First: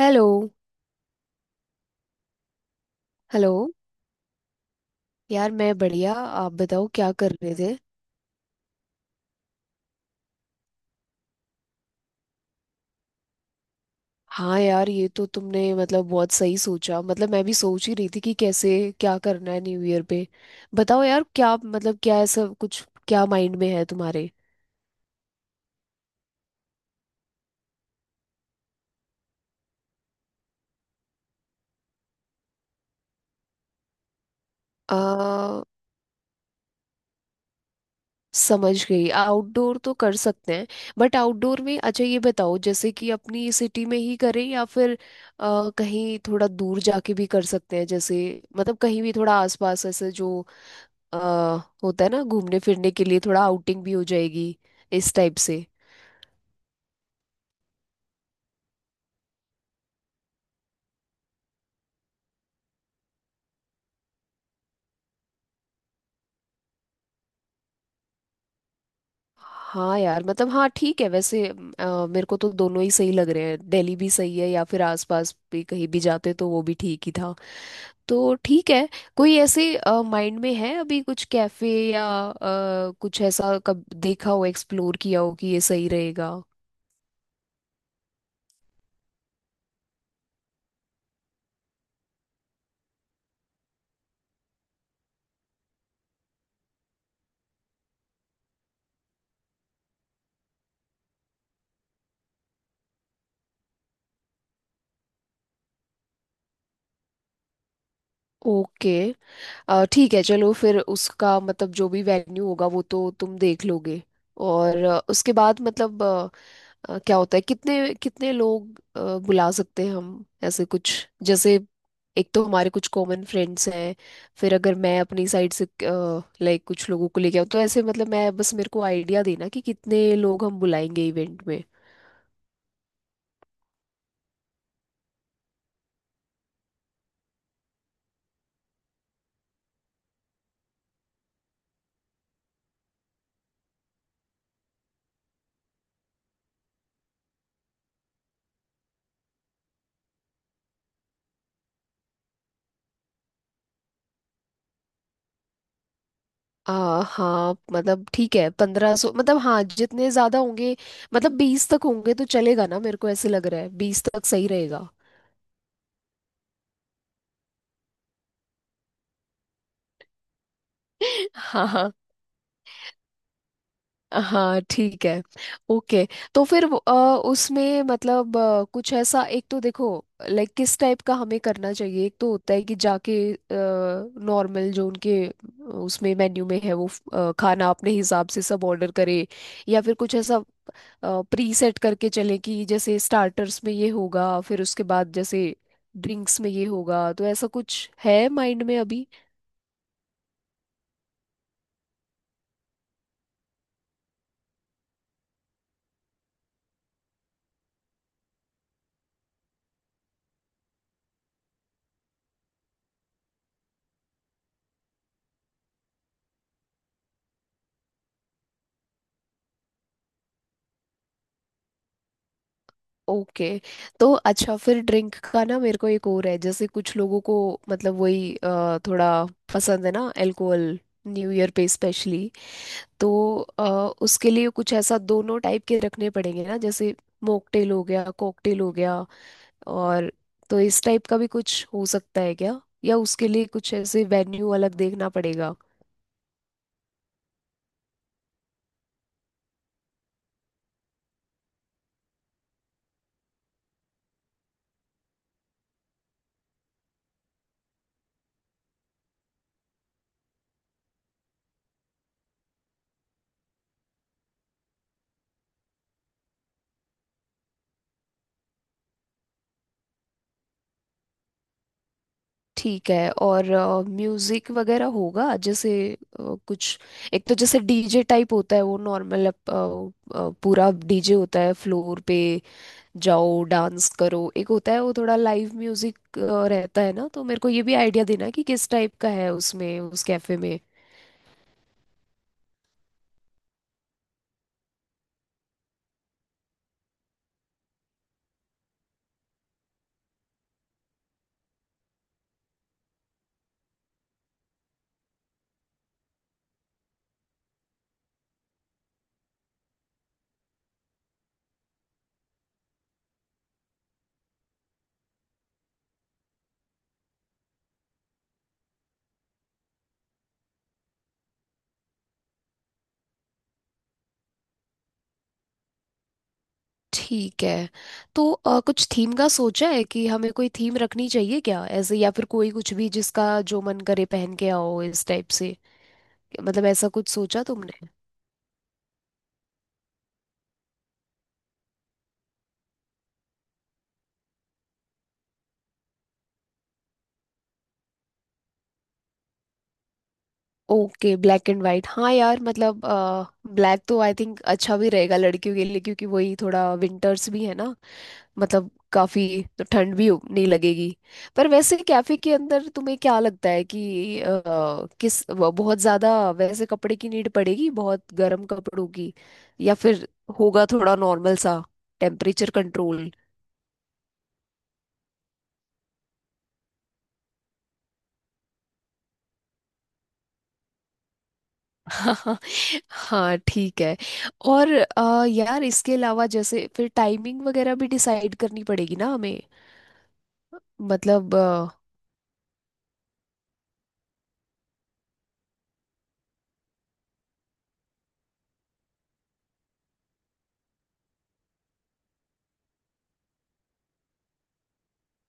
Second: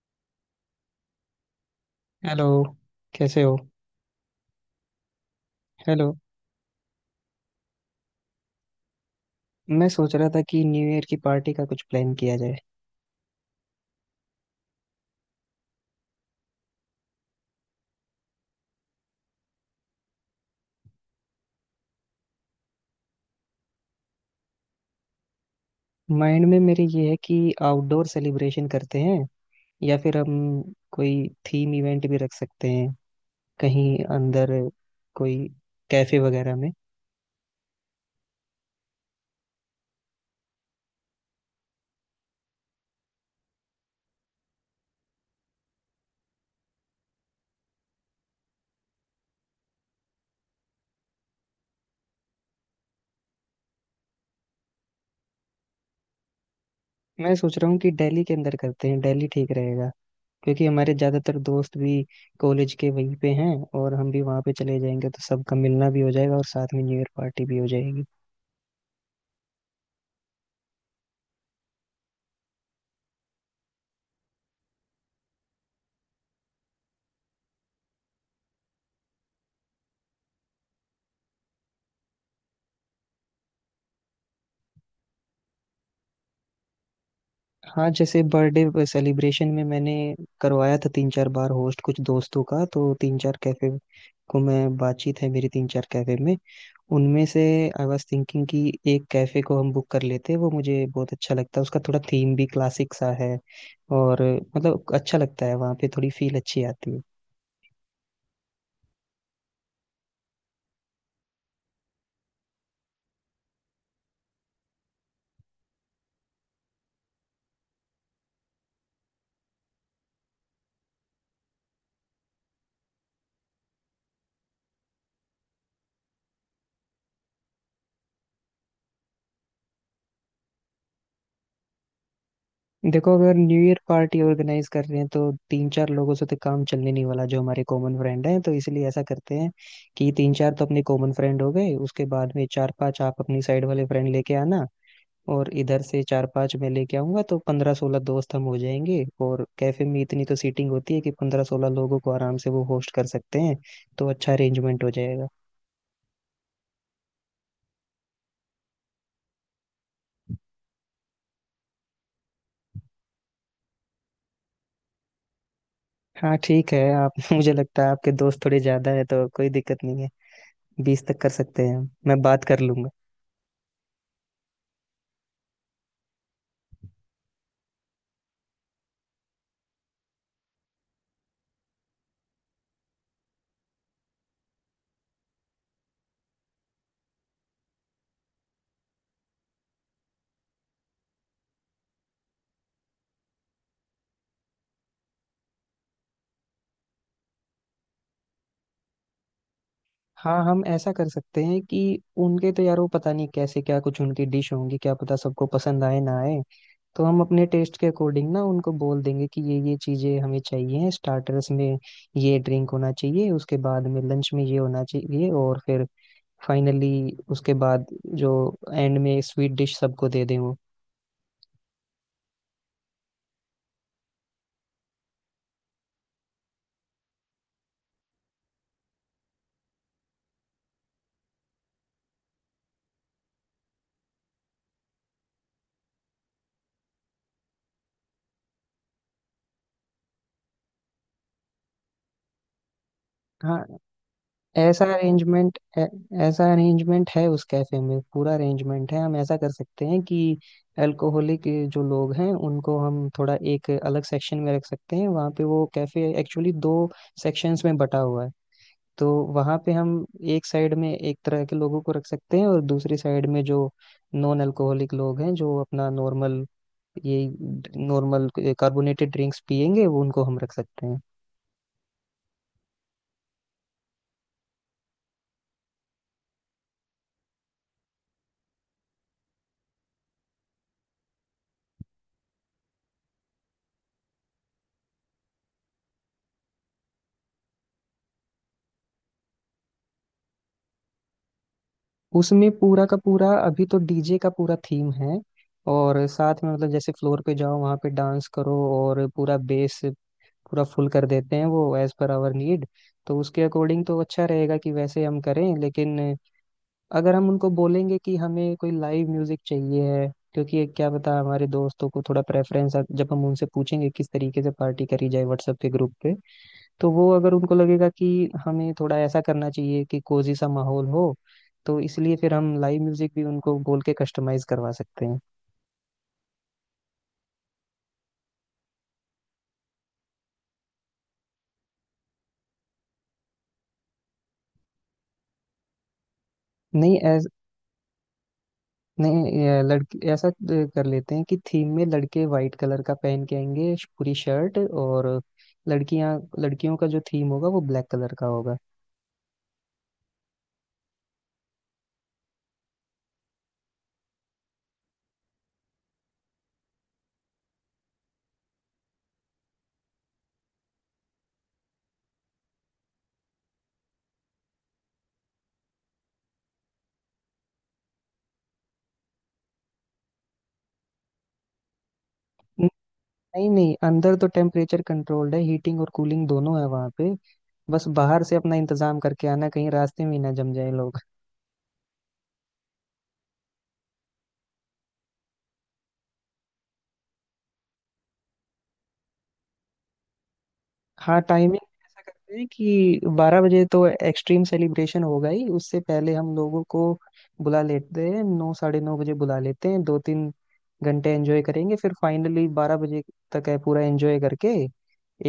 Hello. Hello. कैसे hello. हो? यार मैं हेलो, बढ़िया, आप बताओ क्या कर रहे थे? मैं सोच रहा था कि न्यू ईयर की पार्टी का कुछ प्लान किया जाए। हाँ यार, ये तो तुमने मतलब बहुत सही सोचा। मतलब मैं भी सोच ही रही थी कि कैसे क्या करना है न्यू ईयर पे। बताओ यार, क्या मतलब क्या ऐसा कुछ क्या माइंड में है तुम्हारे? माइंड में मेरे ये है कि आउटडोर सेलिब्रेशन करते हैं, या फिर हम कोई थीम इवेंट भी रख सकते हैं कहीं अंदर, कोई आ, कैफे वगैरह में। समझ गई। आउटडोर तो कर सकते हैं, बट आउटडोर में अच्छा ये बताओ जैसे कि अपनी सिटी में ही करें या फिर कहीं थोड़ा दूर जाके भी कर सकते हैं। जैसे मतलब कहीं भी थोड़ा आसपास ऐसे जो अ, होता है ना, घूमने फिरने के लिए थोड़ा आउटिंग भी हो जाएगी इस टाइप से। मैं सोच रहा हूँ कि दिल्ली के अंदर करते हैं, दिल्ली ठीक रहेगा क्योंकि हमारे ज़्यादातर दोस्त भी कॉलेज के वहीं पे हैं और हम भी वहाँ पे चले जाएंगे, तो सबका मिलना भी हो जाएगा और साथ में न्यू ईयर पार्टी भी हो जाएगी। हाँ यार, मतलब हाँ ठीक है। वैसे मेरे को तो दोनों ही सही लग रहे हैं। दिल्ली भी सही है या फिर आसपास भी कहीं भी जाते तो वो भी ठीक ही था। तो ठीक है। कोई ऐसे माइंड में है अभी कुछ कैफे या कुछ ऐसा कब देखा हो, एक्सप्लोर किया हो कि ये सही रहेगा? हाँ, जैसे बर्थडे सेलिब्रेशन में मैंने करवाया था तीन चार बार, होस्ट कुछ दोस्तों का, तो तीन चार कैफे को मैं, बातचीत है मेरी तीन चार कैफे में। उनमें से आई वाज थिंकिंग कि एक कैफे को हम बुक कर लेते। वो मुझे बहुत अच्छा लगता है, उसका थोड़ा थीम भी क्लासिक सा है और मतलब अच्छा लगता है, वहाँ पे थोड़ी फील अच्छी आती है। ओके। ठीक है, चलो फिर उसका मतलब जो भी वेन्यू होगा वो तो तुम देख लोगे। और उसके बाद मतलब क्या होता है, कितने कितने लोग बुला सकते हैं हम ऐसे कुछ, जैसे एक तो हमारे कुछ कॉमन फ्रेंड्स हैं, फिर अगर मैं अपनी साइड से लाइक कुछ लोगों को लेके आऊँ तो ऐसे, मतलब मैं बस मेरे को आइडिया देना कि कितने लोग हम बुलाएंगे इवेंट में। देखो, अगर न्यू ईयर पार्टी ऑर्गेनाइज कर रहे हैं तो तीन चार लोगों से तो काम चलने नहीं वाला जो हमारे कॉमन फ्रेंड हैं, तो इसलिए ऐसा करते हैं कि तीन चार तो अपने कॉमन फ्रेंड हो गए, उसके बाद में चार पांच आप अपनी साइड वाले फ्रेंड लेके आना और इधर से चार पांच मैं लेके आऊंगा, तो 15 16 दोस्त हम हो जाएंगे और कैफे में इतनी तो सीटिंग होती है कि 15 16 लोगों को आराम से वो होस्ट कर सकते हैं, तो अच्छा अरेंजमेंट हो जाएगा। हाँ मतलब ठीक है, 1500 मतलब हाँ जितने ज्यादा होंगे। मतलब 20 तक होंगे तो चलेगा ना, मेरे को ऐसे लग रहा है 20 तक सही रहेगा। हाँ ठीक है आप मुझे लगता है आपके दोस्त थोड़े ज्यादा है तो कोई दिक्कत नहीं है, 20 तक कर सकते हैं हम, हाँ। मैं बात कर लूंगा। हाँ ठीक है। ओके। तो फिर उसमें मतलब कुछ ऐसा एक तो देखो लाइक किस टाइप का हमें करना चाहिए। एक तो होता है कि जाके नॉर्मल जो उनके उसमें मेन्यू में है वो खाना अपने हिसाब से सब ऑर्डर करे, या फिर कुछ ऐसा प्री सेट करके चले कि जैसे स्टार्टर्स में ये होगा, फिर उसके बाद जैसे ड्रिंक्स में ये होगा। तो ऐसा कुछ है माइंड में अभी? हाँ, हम ऐसा कर सकते हैं कि उनके तो, यार वो पता नहीं कैसे क्या कुछ उनकी डिश होंगी, क्या पता सबको पसंद आए ना आए, तो हम अपने टेस्ट के अकॉर्डिंग ना उनको बोल देंगे कि ये चीजें हमें चाहिए स्टार्टर्स में, ये ड्रिंक होना चाहिए, उसके बाद में लंच में ये होना चाहिए और फिर फाइनली उसके बाद जो एंड में स्वीट डिश सबको दे दें वो। ओके। तो अच्छा, फिर ड्रिंक का ना मेरे को एक और है, जैसे कुछ लोगों को मतलब वही थोड़ा पसंद है ना अल्कोहल न्यू ईयर पे, स्पेशली। तो उसके लिए कुछ ऐसा दोनों टाइप के रखने पड़ेंगे ना, जैसे मॉकटेल हो गया, कॉकटेल हो गया। और तो इस टाइप का भी कुछ हो सकता है क्या, या उसके लिए हाँ, कुछ ऐसे वेन्यू अलग ऐसा देखना पड़ेगा? अरेंजमेंट ऐसा अरेंजमेंट है उस कैफे में, पूरा अरेंजमेंट है। हम ऐसा कर सकते हैं कि अल्कोहलिक जो लोग हैं उनको हम थोड़ा एक अलग सेक्शन में रख सकते हैं, वहाँ पे वो कैफे एक्चुअली दो सेक्शंस में बटा हुआ है। तो वहाँ पे हम एक साइड में एक तरह के लोगों को रख सकते हैं और दूसरी साइड में जो नॉन अल्कोहलिक लोग हैं जो अपना ये नॉर्मल कार्बोनेटेड ड्रिंक्स पियेंगे, वो उनको हम रख सकते हैं। ठीक है। और म्यूजिक वगैरह होगा जैसे कुछ? एक तो जैसे डीजे टाइप होता है, वो नॉर्मल पूरा डीजे होता है, फ्लोर पे जाओ डांस करो। एक होता है वो थोड़ा लाइव म्यूजिक रहता है ना। तो मेरे को ये भी आइडिया देना कि किस टाइप का है उसमें, उस कैफे में। उसमें पूरा का पूरा अभी तो डीजे का पूरा थीम है, और साथ में मतलब जैसे फ्लोर पे जाओ वहाँ पे डांस करो और पूरा फुल कर देते हैं वो, एज पर आवर नीड। तो उसके अकॉर्डिंग तो अच्छा रहेगा कि वैसे हम करें, लेकिन अगर हम उनको बोलेंगे कि हमें कोई लाइव म्यूजिक चाहिए है, क्योंकि ये क्या पता हमारे दोस्तों को थोड़ा प्रेफरेंस, जब हम उनसे पूछेंगे किस तरीके से पार्टी करी जाए व्हाट्सएप के ग्रुप पे, तो वो अगर उनको लगेगा कि हमें थोड़ा ऐसा करना चाहिए कि कोजी सा माहौल हो, तो इसलिए फिर हम लाइव म्यूजिक भी उनको बोल के कस्टमाइज करवा सकते हैं। ठीक है। तो कुछ थीम का सोचा है कि हमें कोई थीम रखनी चाहिए क्या ऐसे, या फिर कोई कुछ भी जिसका जो मन करे पहन के आओ इस टाइप से? मतलब ऐसा नहीं कुछ ऐस, सोचा तुमने? नहीं, ये लड़के ऐसा कर लेते हैं कि थीम में लड़के वाइट कलर का पहन के आएंगे, पूरी शर्ट, और लड़कियां, लड़कियों का जो थीम होगा वो ब्लैक कलर का होगा। Okay, black and white. हाँ यार, मतलब ब्लैक तो आई थिंक अच्छा भी रहेगा लड़कियों के लिए क्योंकि वही थोड़ा विंटर्स भी है ना। मतलब काफी, तो ठंड भी नहीं लगेगी। पर वैसे कैफे के अंदर तुम्हें क्या लगता है कि किस वो बहुत ज्यादा वैसे कपड़े की नीड पड़ेगी, बहुत गर्म कपड़ों की, या फिर होगा थोड़ा नॉर्मल सा टेम्परेचर न- कंट्रोल? नहीं नहीं, अंदर तो टेम्परेचर कंट्रोल्ड है, हीटिंग और कूलिंग दोनों है वहाँ पे, बस बाहर से अपना इंतजाम करके आना, कहीं रास्ते में ही ना जम जाए लोग। हाँ। हाँ ठीक है। और यार, इसके अलावा जैसे फिर टाइमिंग वगैरह भी डिसाइड करनी पड़ेगी ना हमें, हाँ, मतलब टाइमिंग ऐसा करते हैं कि 12 बजे तो एक्सट्रीम सेलिब्रेशन होगा ही, उससे पहले हम लोगों को बुला लेते हैं, 9 साढ़े 9 बजे बुला लेते हैं, 2 3 घंटे एंजॉय करेंगे, फिर फाइनली 12 बजे तक है पूरा एंजॉय करके,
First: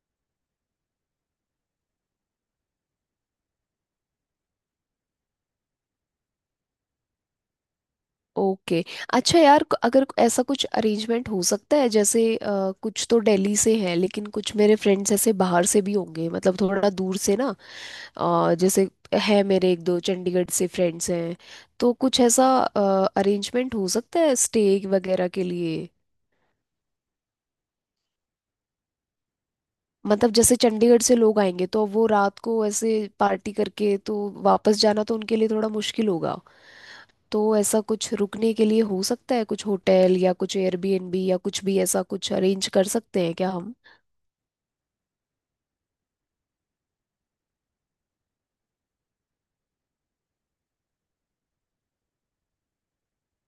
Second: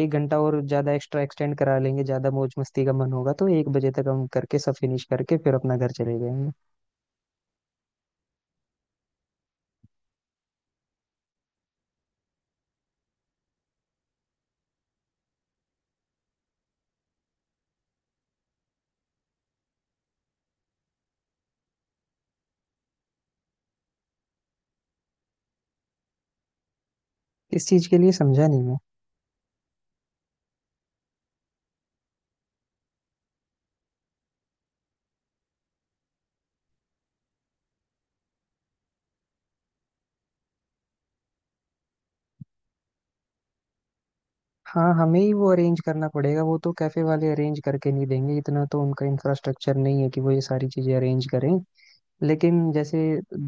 1 घंटा और ज्यादा एक्स्ट्रा एक्सटेंड करा लेंगे, ज्यादा मौज मस्ती का मन होगा तो 1 बजे तक हम करके सब फिनिश करके फिर अपना घर चले जाएंगे। ओके। अच्छा यार, अगर ऐसा कुछ अरेंजमेंट हो सकता है, जैसे कुछ तो दिल्ली से हैं, लेकिन कुछ मेरे फ्रेंड्स ऐसे बाहर से भी होंगे, मतलब थोड़ा दूर से ना। जैसे है मेरे 1-2 चंडीगढ़ से फ्रेंड्स हैं, तो कुछ ऐसा अरेंजमेंट हो सकता है स्टे वगैरह के लिए? इस चीज के लिए समझा नहीं मैं। मतलब जैसे चंडीगढ़ से लोग आएंगे तो वो रात को ऐसे पार्टी करके तो वापस जाना तो उनके लिए थोड़ा मुश्किल होगा। तो ऐसा कुछ रुकने के लिए हो सकता है कुछ होटल या कुछ एयरबीएनबी या कुछ भी ऐसा कुछ अरेंज कर सकते हैं क्या हम? हाँ, हमें ही वो अरेंज करना पड़ेगा, वो तो कैफे वाले अरेंज करके नहीं देंगे, इतना तो उनका इंफ्रास्ट्रक्चर नहीं है कि वो ये सारी चीजें अरेंज करें। लेकिन जैसे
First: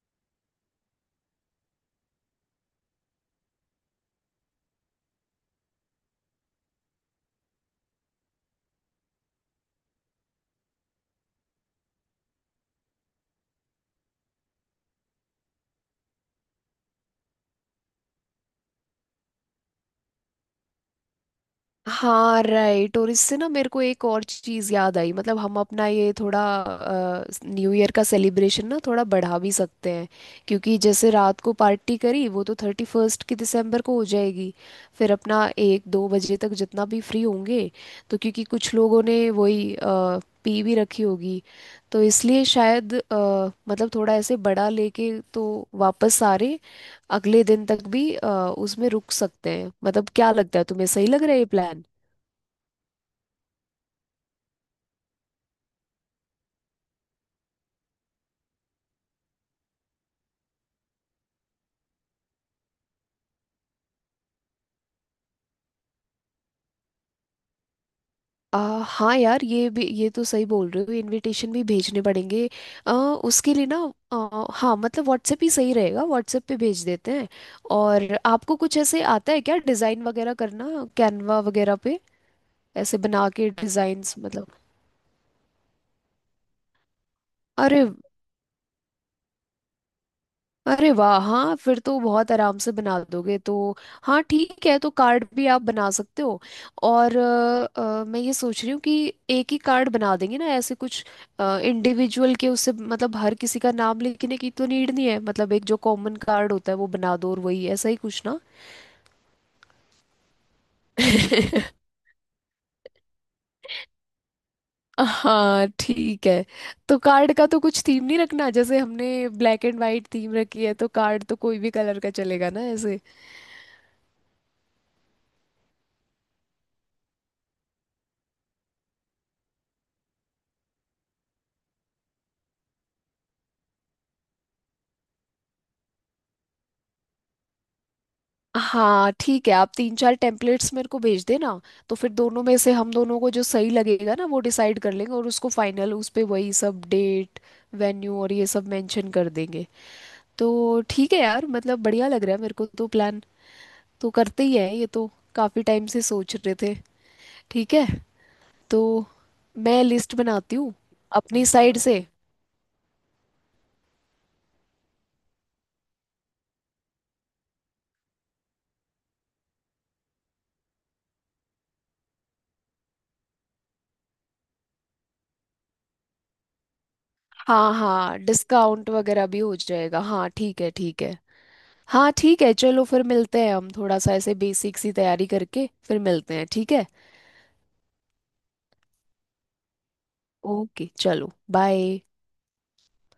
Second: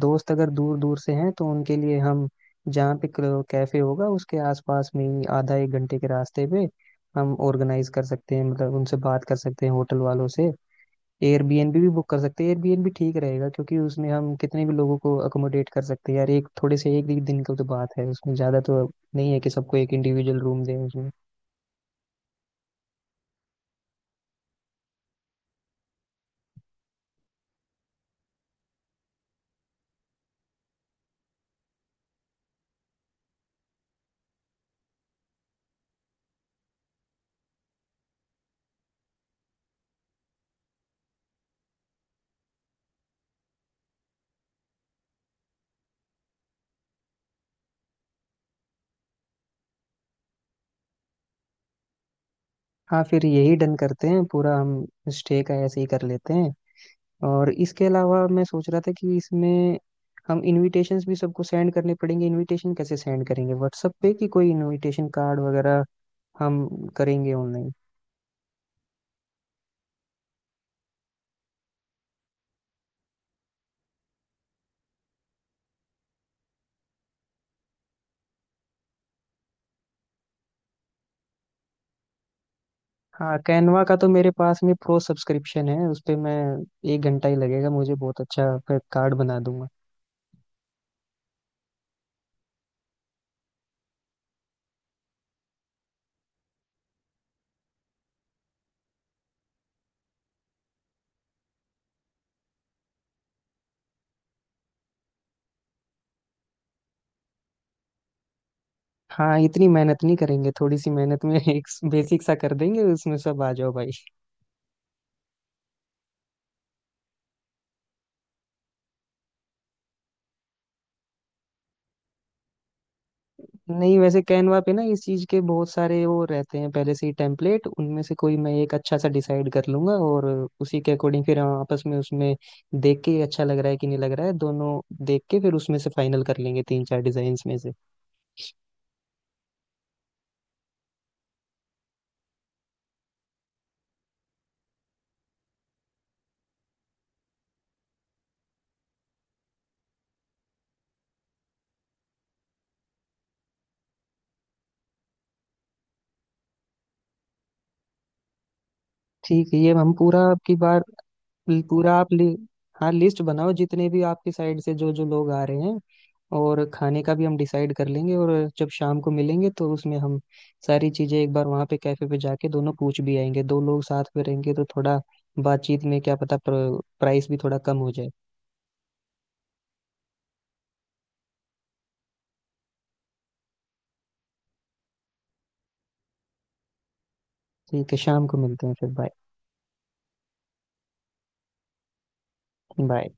दोस्त अगर दूर दूर से हैं तो उनके लिए हम, जहाँ पे कैफे होगा उसके आसपास में ही आधा 1 घंटे के रास्ते पे हम ऑर्गेनाइज कर सकते हैं, मतलब उनसे बात कर सकते हैं होटल वालों से, एयरबीएनबी भी बुक कर सकते हैं। एयरबीएनबी ठीक रहेगा क्योंकि उसमें हम कितने भी लोगों को अकोमोडेट कर सकते हैं, यार एक थोड़े से एक ही दिन का तो बात है, उसमें ज़्यादा तो नहीं है कि सबको एक इंडिविजुअल रूम दें उसमें। हाँ राइट, और इससे ना मेरे को एक और चीज़ याद आई, मतलब हम अपना ये थोड़ा न्यू ईयर का सेलिब्रेशन ना थोड़ा बढ़ा भी सकते हैं क्योंकि जैसे रात को पार्टी करी वो तो 31st की दिसंबर को हो जाएगी। फिर अपना 1-2 बजे तक जितना भी फ्री होंगे तो, क्योंकि कुछ लोगों ने वही पी भी रखी होगी, तो इसलिए शायद मतलब थोड़ा ऐसे बड़ा लेके तो वापस सारे अगले दिन तक भी उसमें रुक सकते हैं। मतलब क्या लगता है तुम्हें, सही लग रहा है ये प्लान? हाँ, फिर यही डन करते हैं पूरा हम, स्टे का ऐसे ही कर लेते हैं। और इसके अलावा मैं सोच रहा था कि इसमें हम इनविटेशंस भी सबको सेंड करने पड़ेंगे, इनविटेशन कैसे सेंड करेंगे, व्हाट्सएप पे कि कोई इनविटेशन कार्ड वगैरह हम करेंगे ऑनलाइन। आ, हाँ यार, ये भी ये तो सही बोल रहे हो, इनविटेशन भी भेजने पड़ेंगे। उसके लिए ना हाँ मतलब व्हाट्सएप ही सही रहेगा। व्हाट्सएप पे भेज देते हैं। और आपको कुछ ऐसे आता है क्या डिज़ाइन वगैरह करना, कैनवा वगैरह पे ऐसे बना हाँ, के कैनवा का तो डिज़ाइंस मेरे मतलब? पास में प्रो सब्सक्रिप्शन है, उस पे मैं, 1 घंटा ही लगेगा अरे, मुझे, बहुत अच्छा कार्ड बना दूंगा। अरे वाह! हाँ फिर तो बहुत आराम से बना दोगे तो। हाँ ठीक है, तो कार्ड भी आप बना सकते हो। और मैं ये सोच रही हूँ कि एक ही कार्ड बना देंगे ना ऐसे, कुछ इंडिविजुअल के उससे मतलब हर किसी का नाम लिखने की तो नीड नहीं है। मतलब एक जो कॉमन कार्ड होता है वो बना दो, और वही ऐसा ही कुछ ना। हाँ, इतनी मेहनत नहीं करेंगे, थोड़ी सी मेहनत में एक बेसिक सा कर देंगे, उसमें सब आ जाओ भाई। हाँ ठीक है। तो कार्ड का तो कुछ थीम नहीं रखना, जैसे हमने ब्लैक एंड वाइट थीम रखी है तो कार्ड तो कोई भी कलर का चलेगा ना ऐसे? नहीं, वैसे कैनवा पे ना इस चीज के बहुत सारे वो रहते हैं पहले से ही टेम्पलेट, उनमें से कोई मैं एक अच्छा सा डिसाइड कर लूंगा और उसी के अकॉर्डिंग फिर हम आपस में उसमें देख के अच्छा लग रहा है कि नहीं लग रहा है, दोनों देख के फिर उसमें से फाइनल कर लेंगे तीन चार डिजाइन में से। हाँ ठीक है। आप 3-4 टेम्पलेट्स मेरे को भेज देना, तो फिर दोनों में से हम दोनों को जो सही लगेगा ना वो डिसाइड कर लेंगे, और उसको फाइनल उस पे वही सब डेट, वेन्यू और ये सब मेंशन कर देंगे। तो ठीक है यार, मतलब बढ़िया लग रहा है मेरे को तो प्लान। तो करते ही है, ये तो काफ़ी टाइम से सोच रहे थे। ठीक है। तो ठीक है, ये मैं हम लिस्ट पूरा आपकी बनाती हूँ बार अपनी ल- साइड पूरा से। आप लि, हाँ, लिस्ट बनाओ जितने भी आपके साइड से जो जो लोग आ रहे हैं, और खाने का भी हम डिसाइड कर लेंगे और जब शाम को मिलेंगे तो उसमें हम सारी चीजें एक बार वहाँ पे कैफे पे जाके दोनों पूछ भी आएंगे, दो लोग साथ में रहेंगे तो थोड़ा बातचीत में क्या पता प्राइस भी थोड़ा हाँ कम हो जाए। हाँ, डिस्काउंट वगैरह भी हो जाएगा। हाँ ठीक है, ठीक है। हाँ ठीक है, चलो फिर मिलते हैं। हम थोड़ा सा ऐसे बेसिक सी तैयारी करके फिर मिलते हैं, ठीक है? ठीक है, शाम को मिलते हैं फिर, बाय। ओके, चलो बाय। बाय।